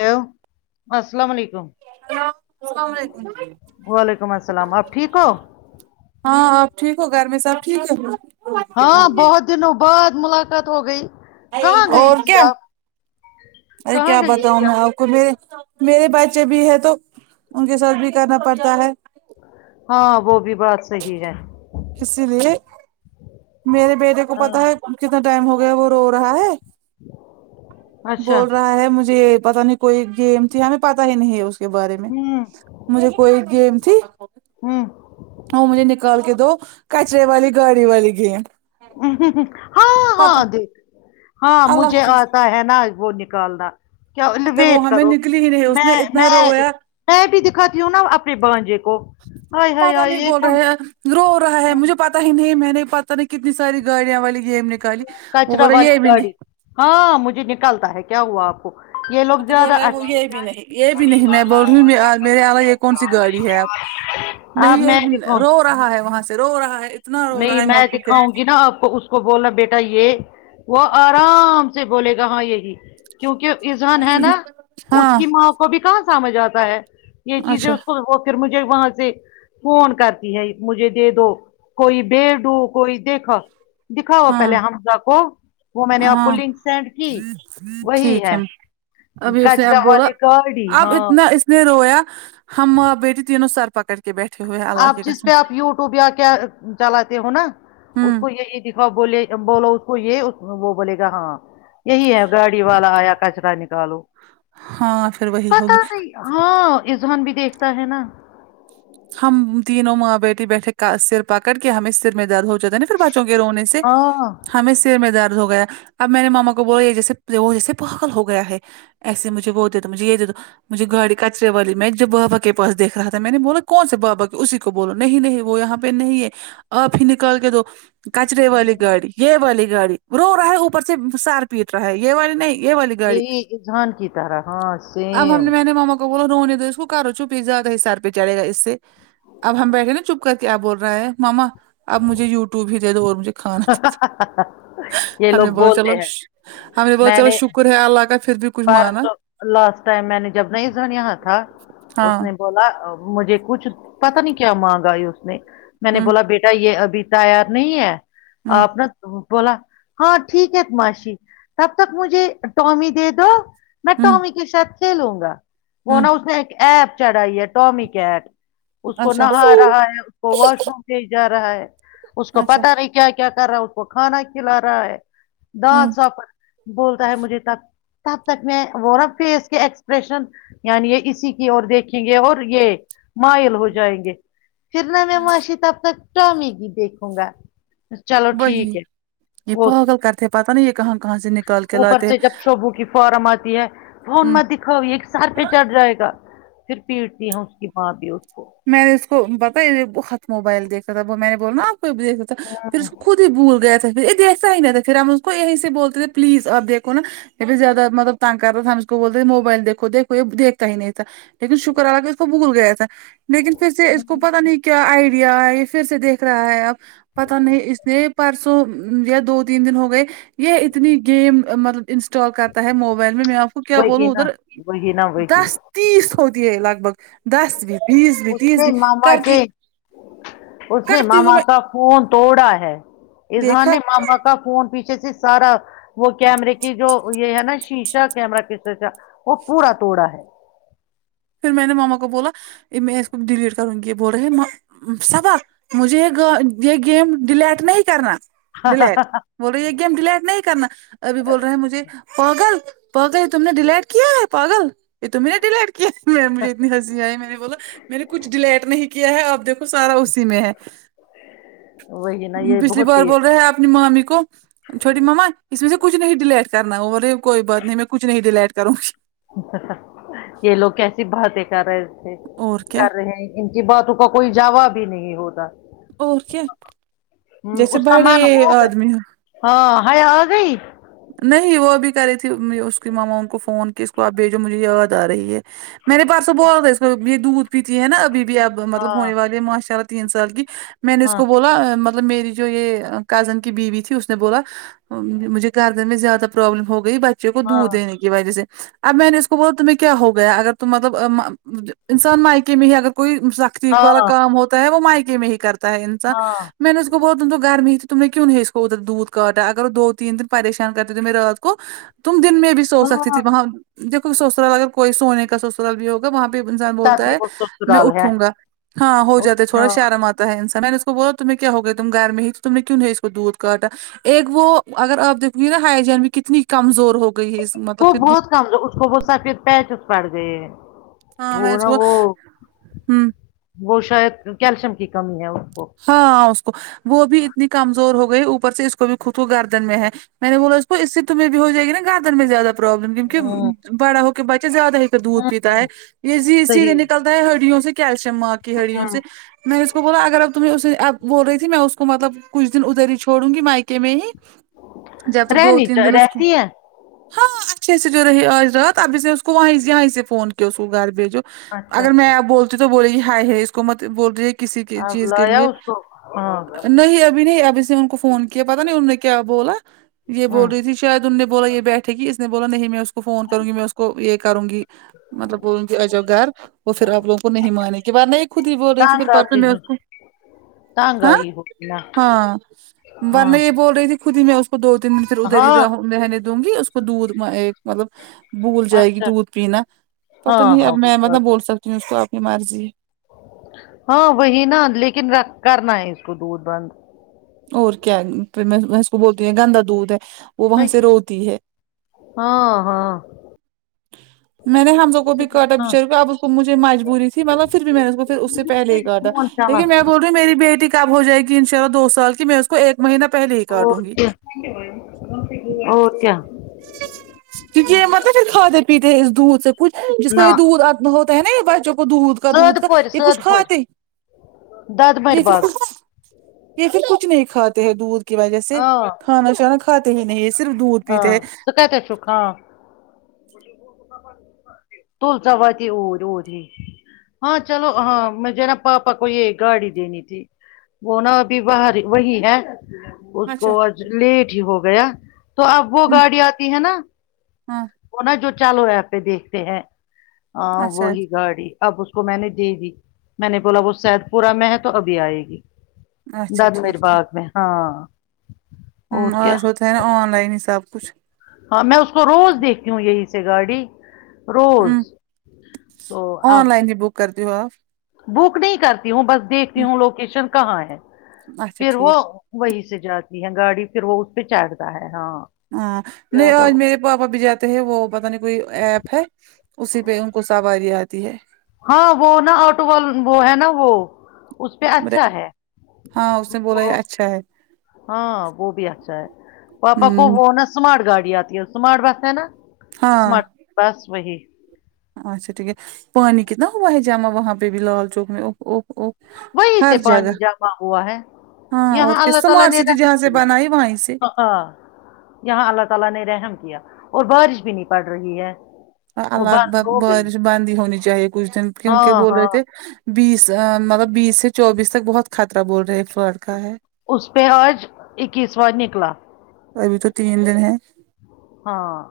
Hello السلام علیکم hello السلام علیکم وعلیکم السلام آپ ٹھیک ہو ہاں آپ ٹھیک ہو گھر میں سب ٹھیک ہے ہاں بہت دنوں بعد ملاقات ہوگئی کہاں گئی اور تھی کیا آپ ارے کہاں کیا گئی بتاؤں تھی میں آپ کو میرے میرے بچے بھی ہے تو ان کے ساتھ بھی کرنا پڑتا ہے ہاں وہ بھی بات صحیح ہے اسی لیے میرے بیٹے کو ہاں پتا ہے کتنا ٹائم ہو گیا وہ رو رہا ہے اچھا بول رہا ہے مجھے پتا نہیں کوئی گیم تھی ہمیں پتا ہی نہیں اس کے بارے میں ہوں مجھے کوئی گیم تھی ہوں وہ مجھے نکال کے دو کچرے والی گاڑی والی گیم ہاں ہاں پتا جی ہاں مجھے اللہ کی آتا ہے ناں وہ نکالنا کیا قسم وہ ویٹ ہمیں کرو نکلی ہی نہیں اس نے میں اتنا میں رویا میں بھی دکھاتی ہوں ناں اپنے بانجے کو ہائے ہائے پتا نہیں ہائے بول کون رہے سی ہیں رو رہا ہے مجھے پتا ہی نہیں میں نے پتا نہیں کتنی ساری گاڑیاں والی گیم نکالی وہ کچرا بول رہا والی یہ بھی گاڑی نہیں ہاں مجھے نکالتا ہے کیا ہوا آپ کو یہ لوگ آ تو بول زیادہ رہے ہیں وہ اچھا یہ بھی نہیں یہ بھی نہیں میں بول رہی میرے والا ایک کون سی گاڑی ہے آپ اب نہیں میں یہ دکھاؤں رو رہا ہے وہاں سے رو رہا ہے اتنا رو نہیں رہا ہے میں آپ کو کیا دکھاؤں گی ناں آپ کو اس اس کو بولنا بیٹا یہ وہ آرام سے بولے گا ہاں یہی کیونکہ ازہان ہے نا اس ہاں کی ماں ابھی کہاں سمجھ آتا ہے یہ چیزیں اچھا اس کو ہو پھر مجھے وہاں سے فون کرتی ہے مجھے دے دو کوئی بیڈو کوئی دیکھ دکھاؤ ہاں پہلے ہمزہ کو وہ میں نے آپ کو ہاں لنک سینڈ کی وہی ہے ابھی اس نے اب کچرا بولا والی گاڑی اب ہاں اتنا اس نے رویا ہم ماں بیٹی تینوں سر پکڑ کے بیٹھے ہوئے ہیں اللہ آپ کی جس قسم پہ آپ یوٹیوب یا کیا چلاتے ہو ناں اس ہوں کو یہی سکھاؤ بولے بولو اس کو یہ وہ بولے گا ہاں یہی ہے گاڑی والا آیا کچرا نکالو ہاں پھر وہی ہوگی پتا نہیں ہاں ازحان بھی دیکھتا ہے نا ہم تینوں ماں بیٹی بیٹھے سر پکڑ کے ہمیں سر میں درد ہو جاتے نا پھر بچوں کے رونے سے ہاں ہمیں سر میں درد ہو گیا اب مینے ماما کو بولا یہ جیسے وہ جیسے پاگل ہو گیا ہے ایسے مجھے وہ دے دو مجھے یہ د ے دو مجھے گاڑی کچرے والی میں جب بابا کے پاس دیکھ رہا تھا میں نے بولا کون سے بابا کی اسی کو بولو نہیں نہیں وہ یہاں پہ نہیں ہے آپ ہی نکال کے دو کچرے والی گاڑی یہ والی گاڑی رو رہا ہے اوپر سے سر پیٹ رہا ہے یہ والی نہیں یہ والی گاڑی یہی ازحان کی طرح ہاں سیم بولو رونے تو اس کو کرو چوپی زیادہ ہی سر پہ چڑے گا اس اب ہم بیٹھے نا چپ کر کے اب بول رہا ہے ماما اب مجھے یو ٹیوب ہی دے دو اور مجھے کھانا یہ ہم نے لوگ بولا بولتے چلو ش ہیں ہم نے بولا چلو شک شکر ہے اللہ کا پھر بھی کچھ مانا پرسو لاسٹ ٹائم میں نے جب نہیں سنیا تھا ہاں اس نے بولا مجھے کچھ پتا نہیں کیا مانگا آئی اس نے میں نے ہوں بولا بیٹا کیا یہ ابھی تیار نہیں ہے ہوں آپ نا بولا ہاں ٹھیک ہے ماشی تب تک مجھے ٹومی دے دو میں ہوں ٹمی کے شاتھ کھیلوں گا وہ ہوں نا اس نے ایک ایپ چڑھائی ہے ٹمیی کیٹ اس کو اچھا نہا رہا ہے اس کو واش روم بھی جا رہا ہے اس کو اچھا پتا نہیں کیا کیا کر رہا ہے اس کو کھانا کھلا رہا ہے ہوں دانت ساف بولتا ہے مجھے تک تب تک میں ورب فیس کے ایکسپریشن یعنی یہ اسی کی اور دیکھیں گے اور یہ مائل ہو جائیں گے پھر نہ میں ہوں، ماشی تب تک ٹامی کی دیکھوں گا چلو ٹھیک وہی ہے یہ وہ پاگل کرتے پتہ نی یہ کہاں کہاں سے نکال کے اوپر لاتے ہے سے جب شوبو کی فارم آتی ہے فون مدی ا ایک سر پہ چڑھ جائے گا پھر پیٹتی ہے اس کی ماں بھی اس کو میں نے اس کو پتا بھوت موبائل دیکھتا تھا میں نے بولا نا آپ کو بھی دھتا تھا ہاں پھر اس کو خود ہی بھول گیا تھا پھر یہ دیکھتا ہی نہیں تھا پھر ہم اس کو یہیں سے بولتے تھے پلیز آپ دیکھ د ن یہ بھی زیاده مطلب تنگ کر رہا تھا ہم اسکو بولتے موبائل دیکھو دھو یہ دھ کنہی نہیں تھا لیکن شکر آگی اس کو بھول گیا تھا لیکن پھر سے اس کو پتا نہیں کیا آئیڈیا اے پھر سے دیکھ رہا ہے اب پتہ نہیں اس نے پرسوں تو یا دو تین دن ہو گئے یہ اتنی گیم مطلب انسٹال کرتا ہے موبائل میں میں آپ کو کیا وہی بولوں نا ادھر وہی نا وہی دس تیس ہوتی ہے لگ بھگ دس بھی بیس بھی اس تیس سے بھی ماما کے کرتی اس نے کرتی ہوں ماما میں کا فون توڑا ہے اظہاں دیکھا نے ماما کا کا فون پیچھے سے سارا وہ کیمرے کی جو یہ ہے نا شیشہ کیمرہ کسیسہ وہ پورا توڑا ہے پھر میں نے ماما کو بولا یہ میں اس کو ڈلیٹ کروں گی یہ بول رہا ہے ما صبا مجھے یہ یہ گیم ڈیلیٹ نہیں کرنا ڈیلیٹ بولرہی ہے یہ گیم ڈیلیٹ نہیں کرنا ابھی بول رہے ہیں مجھے پاگل پاگل یہ تم نے ڈیلیٹ کیا ہے پاگل یہ تمہیں نے ڈیلیٹ کیا [unintelligible] میں مجھے اتنی ہنسی آئی میں نے بولا میں نے کچھ ڈلیٹ نہیں کیا ہے آپ دیکھو سارا اسی میں ہے وہی نا یہ پچھلی بہت بار ہی بول رہا ہے اپنی مامی کو چھوٹی ماما اس میں سے کچھ نہیں ڈلیٹ کرنا ا میں بولرہی ہوں کوئی بات نہیں میں کچھ نہیں ڈیلیٹ کروں گی یہ لوگ کیسی باتیں کر رہے تھے اور کیا کر رہے ہیں ان کی باتوں کا کوئی جاواب ہی نہیں ہوتا اور کیا ہم جیسے اس کا بڑے من ہو گیا آدمی ہو ہاں حیا اگئی نہیں وہ بھی کر رہی تھی اس کی ماما ان کو فون کی اس کو آپ بھیجو مجھے یاد آ رہی ہے میرے پرسوں بولا تھا اس کو یہ دودھ پیتی ہے نا ابھی بھی اب ہاں مطلب ہونے والے ماشاء اللہ تین سال کی میں نے اس ہاں کو بولا مطلب مطلب میری جو یہ کزن کی بیوی تھی اس نے بولا مجھے گردن میں زیادہ پروابلم ہو گئی بچوں کو ہاں دودھ دینے کی وجہ سے اب میں نے اس کو بولا تمہیں کیا ہو گیا اگر ت مطلب انسان مائکے میں ہی اگر کوئی سخ یک والا ہاں کام ہوتا ہے وہ مائکی میں ہی کرتا ہے انسان ہاں میں نےاس کو بولا تم تو گھر میں ہی تھی تومجھے کیوں نئی اسکو دودھ کاٹا اگر تن دو پریشان کرتی تے میں رات کو تم دن میں بھی سو سکتی ہاں تھی وہاں دیکھو سسرا لگا کوئی سونے کا س بھی ہوگا وہاں پہ انسان تب بولتا بھی ہے وہ میں سسرال ہے اٹھوں گا ہاں ہو جا تھوڑا ہاں شارا ا انسانا میں نے اس کو بولا تمہیں کیا ہو گیا تم گھر میں ہی تو تم نے کیوں ہے اس کو دودھ کاٹا ایک وہ اگر آپ دیکھو گے نا ہائیجین بھی کتنی کمزور ہو گئی ہے اس مطلب وہ کہ دو- بہت کم اس کو وہ سفید پہچس پڑ گئے ہاں وہ میں اس نا کو وہ ہوں وہ شاید کیلشیم کی کمی ہے اس کو ہاں اس کو وہ بھی اتنی کمزور ہو گئی اوپر سے اس کو بھی خود کو گردن میں ہے میں نے بولا اس کو اسے تو میں بھی ہو جائے گیا گاندر میں زیادہ پرابلم ہوں کیونکہ بڑا ہو کے بچے زیادہ ہی کر دودھ پیتا ہے ہوں یہ سیدھے صحیح نکلتا ہڑیوں سے کیلشیم ماں کی ہڑیوں ہے سے میں اس کو بولا اگر آ کو تو میں اس اب بول رہی تھی میں اس کو مطلب کچھ دن ادھر ہی چھوڑوں گی مائکے میں ہی جب تک دو رہنی تین چا- دن اس کے رہتی ہے ہاں اچھے سے جو رہی آج رات ابھی سے اس کو وہ یہیں سے فون کیا اس کو گھر بھیجو اچھا اگر میں اچھا بولتی ہوں تو بولے گی ہائے ہے اس کو مت بولتی کسی کی آپ چیز کے لایا لیے اس کو ہاں نہیں ابھی نہیں ابھی سے ان کو فون کیا پتا نہیں ان نے کیا بولا یہ بول ہوں رہی تھی شاید ان نے بولا یہ بیٹھے کہ اس نے بولا نہیں میں اس کو کو فون کروں گی میں اس کو یہ کروں گی مطلب بول رہ اجاؤ گھر وہ پھر آپ لوگوں کو نہیں ماننے کی بات نہیں خود ہی بول رہی تھی پھر تانگ پرس آتی میں ہوں اس کو تانگ ہاں آئی ہوگی نا ہاں ہاں ورنہ یہ بول رہی تھی خود ہی میں اس کو دو تین دن پھر ادھر ہی ہاں رہنے دوں گی اس کو دودھ مطلب بھول جائے گی اچھا دودھ پینا پتا ہاں نہیں ہاں اب وہ میں مت بات بول ہے سکتی ہوں اس کو آپ کی مرضی ہے ہاں وہی نا لیکن رکھ کرنا ہے اس کو دودھ بند اور کیا پھر میں اس کو بولتی ہوں یہ گندا دودھ ہے وہ وہاں سے روتی ہے ہاں ہاں میں نے ہمزہ کو بھی کاٹا ہاں بچارے کو اب اس کو مجھے مجبوری تھی مطلب پھر بھی میں نے اس کو پھر اس سے پہلے ہی کاٹا فون چلان لیکن میں بول رہی ہوں میری بیٹی کب ہو جائے گی ان شاء اللہ دو سال کی میں اس کو ایک مہینہ پہلے ہی اور کاٹوں گی کیا اور کیا چونکہ مطلب پھر کھا کے پیتتے اس دودھ سے کچھ جس کو یے نہ دودھ اتا بہت ہے نا یہ بچوں کو دودھ کا سد دودھ کا پورِ یہ کچھ سد پورِ کھاتے دۄدمٔرۍ یہ پھر باغ کچھ یہ پھر کچھ نہیں کھاتے ہیں دودھ کی وجہ سے آ کھانا شھانا کھاتے ہی نہیں صرف دودھ پیتے ہے سوکھا کے سوکا توول ساواتی اور اور رہ ہی ہاں چلو ہاں مجھے نا پاپا کو یہ گاڑی دینی تھی وہ نا ابھی بر وہی ہے اس کو اچھا آج لیٹ ہی ہو گیا تو اب وہ ہ گاڑی آتی ہے نا ہاں وہ نا جو چالو ہے یہپ پہ دیکھتے ہیں ہاں اچھا وہی گاڑی اب اس کو میں نے دے دی میں نے بولا وہ سید پورہ میں ہے تو ابھی آئے گی اچھا درد میر ٹھیک باغ میں ہاں ہوں اور کیا آج ہوتا ہے نا آن لائن ہی سب کچھ ہاں میں اس کو روز دیکھتی ہوں یہی سے گاڑی ہ روز تو اب آن لائن ہی بک کرتی ہو آف بک نہیں کرتی ہوں بس دیکھتی ہوں لوکیشن کہاں ہے اچھا پھر وہ ٹھیک وہی سے جاتی ہے گاڑی پھر وہ اس پہ چڑھتا ہے ہاں ہاں نہیں آج تو- میرے پاپا بھی جاتے ہیں وہ پتہ نہیں کوئی ایپ ہے اسی پہ ان کو سواری آتی ہے ہاں وہ نا آٹو وال وہ ہے نا وہ اس پہ اچھا ہے ہاں اس نے بولا یہ اچھا ہے ہاں وہ بھی اچھا ہے پاپا کو ہمم وہ نہ اسمارٹ گاڑی آتی ہے اسمارٹ بس ہے نا ہاں اسمارٹ بس وہی اچھا ٹھیک ہے پانی کتنا ہوا ہے جمع وہاں پہ بھی لال چوک میں اوف اوف اوف وہیں سے پانی جمع ہوا ہے ہاں اور یہاں کیا اللہ تعالی اسمارٹ نے سٹی رحم جہاں سے کیا بنائی وہیں سے ہاں ہاں یہاں اللہ تعالی نے رحم کیا اور بارش بھی نہیں پڑ رہی ہے وہ اللہ بند ت ہو گئی بارش بند ہی ہونی چاہیے کچھ دن کیونکہ ہاں بول ہاں رہے تھے بیس ا مطلب بیس سے چوبیس تک بہت خطرہ بول رہے فلڈ کا ہے اس پہ آج اکیسوار نکلا ابھی تو تین دن ہیں ہاں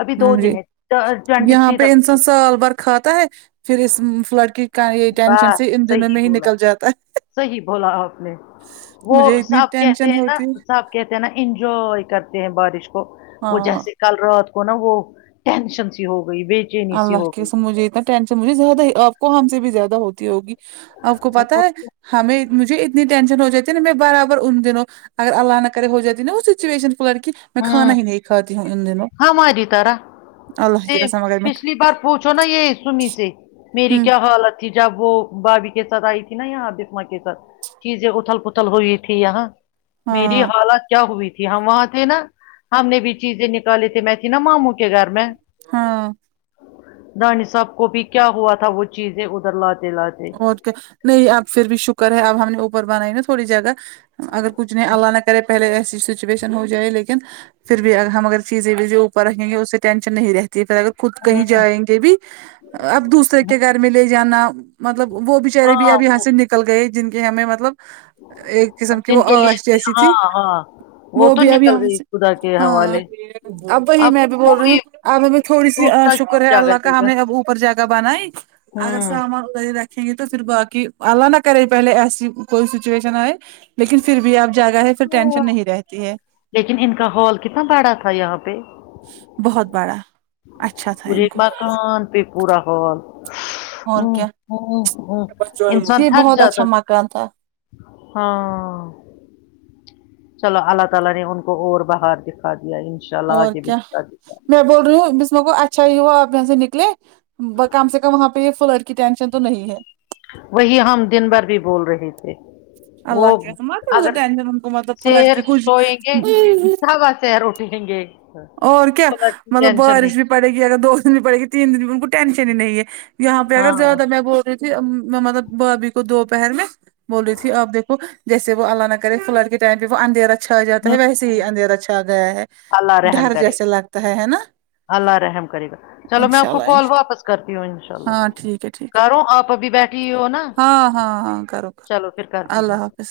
ابھی دو ہاں جی دن ہے ٹوینٹی یہاں تھری پہ تک انسان دور ہے. سال بھر کھاتا ہے پھر اس فلڈ کی کا یہی ٹینشن بس سے ان دنوں صحیح میں ہی بولا نکل جاتا ہے صحیح بولا آپ نے وہ مجھے اتنی سب کہتے ٹینشن ہیں نا ہوتی سب کہتے ہیں نا انجوائے کرتے ہیں بارش کو وہ ہاں جیسے کل رات کو نا وہ ٹینشن سی ہو گئی بے چینی سی اللہ ہو کے گئی س مجھے اتنا ٹینشن مجھے زیادہ ہی آپ کو ہم سے بھی زیادہ ہوتی ہوگی آپ کو پتہ وہ- ہے ہمیں مجھے اتنی ٹینشن ہو جاتی ہے نا میں برابر ان دنوں اگر اللہ نہ کرے ہو جاتی نا وہ سچویشن فلٹ کی میں کھانا ہی نہیں کھاتی ہوں ان دنوں ہا ماری طرح اللہ کی سیم قسم اگر میں پچھلی بار پوچھو نا یہ سمی سے میری ہمم کیا حالت تھی جب وہ بھابھی کے ساتھ آئی تھی نا یہاں بسماں کے ساتھ چیزیں اتھل پھتل ہوئی تھیں یہاں میری ہاں حالت کیا ہوئی تھی ہم وہاں تھے نا ہم نے بھی چیزیں نکالے تھے میں تھی نا مامو کے گھر میں ہاں دانی صاحب کو بھی کیا ہوا تھا وہ چیزیں ادھر لاتے لاتے اور کیا نہیں اب پھر بھی شکر ہے اب ہم نے اوپر بنائی نا تھوڑی جگہ اگر کچھ نہیں اللہ نہ کرے پہلے ایسی سچویشن ہو جائے لیکن پھر بھی اگر ہم اگر چیزیں ویزیں اوپر رکھیں گے اس سے ٹینشن نہیں رہتی پھر اگر خود کہیں ہوں جائیں گے بھی اب دوسرے کے ہوں گھر میں لے جانا مطلب وہ بچارے بھی ہاں اب یہاں وہ سے نکل گئے جن کے ہمیں مطلب ایک قسم کی وہ جن کے آش لیے جیسی ہاں تھی ہاں وہ تو بھی اب نکل یہاں گئی سے خدا کے ہاں حوالے اب وہی میں بھی بول رہی ہوں اب ہمیں تھوڑی سی دوسرا شکر کیوں ہے جگہ اللہ دے کا ہم گا نے اب اوپر جگہ بنائی اگر ہوں سامان رکھیں گے تو پھر باقی اللہ نہ کرے پہلے ایسی کوئی سچویشن آئے لیکن فر بھی اب جاگا ہے فر ہاں ٹینشن نہیں رہتی ہے لیکن ان کا ہال کتنا بڑا تھا یہاں پہ بہت بڑا اچھا تھا ان پرایک کو مکان پہ پورا ہال اور کیا انسان یہ تھک بہت جاتا اچھا مکان تھا ہاں چلو اللہ تعالی نے ان کو اور بہار دکھا دیا ان شاء اللہ اور آگے بھی کیا دکھا دے میں بول رہی ہوں بسمہ کو اچھا ہی ہوا آپ یہاں سے نکلے کم سے کم وہاں پہ یہ فلڈ کی ٹینشن تو نہیں ہے وہی ہم دن بھر بھی بول رہے تھے وہ اللہ کے م پ ادھر اگر ٹنشن کو مطلب تو لڑکی کچھ سب وسے روٹی ہیں گ اور کیا مطلب بارش بھی پڑے گی اگر دو دن بھی پڑے گی تین دن میں ان کو ٹینشن ہی نہیں ہے یہاں پہ اگر ہاں ہوں زیادہ میں بول ی تھی مطلب بھابھی کو دوپہر میں بولی تھی آپ دیکو جیسے وہ اللہ نہ کرے فلڈ کے ائم پہ وہ اندھیا چھا جاتا ہے ویسے ہی اندھیر چھا گیا ہے اللہ رحم ڈر کرے جیسا لگتا ہے ہے نا اللہ رحم کرے گا چلو میں انشاء آپ کو اللہ کال انشاء، واپس کرتی ہوں ان شاء اللہ ہاں ٹھیک ہے ٹھیک ہے کر ہوں آپ ابھی بیٹھے فری ہو نہ ہاں ہاں ہاں کرو کرو کرتی ہوں اللہ حافظ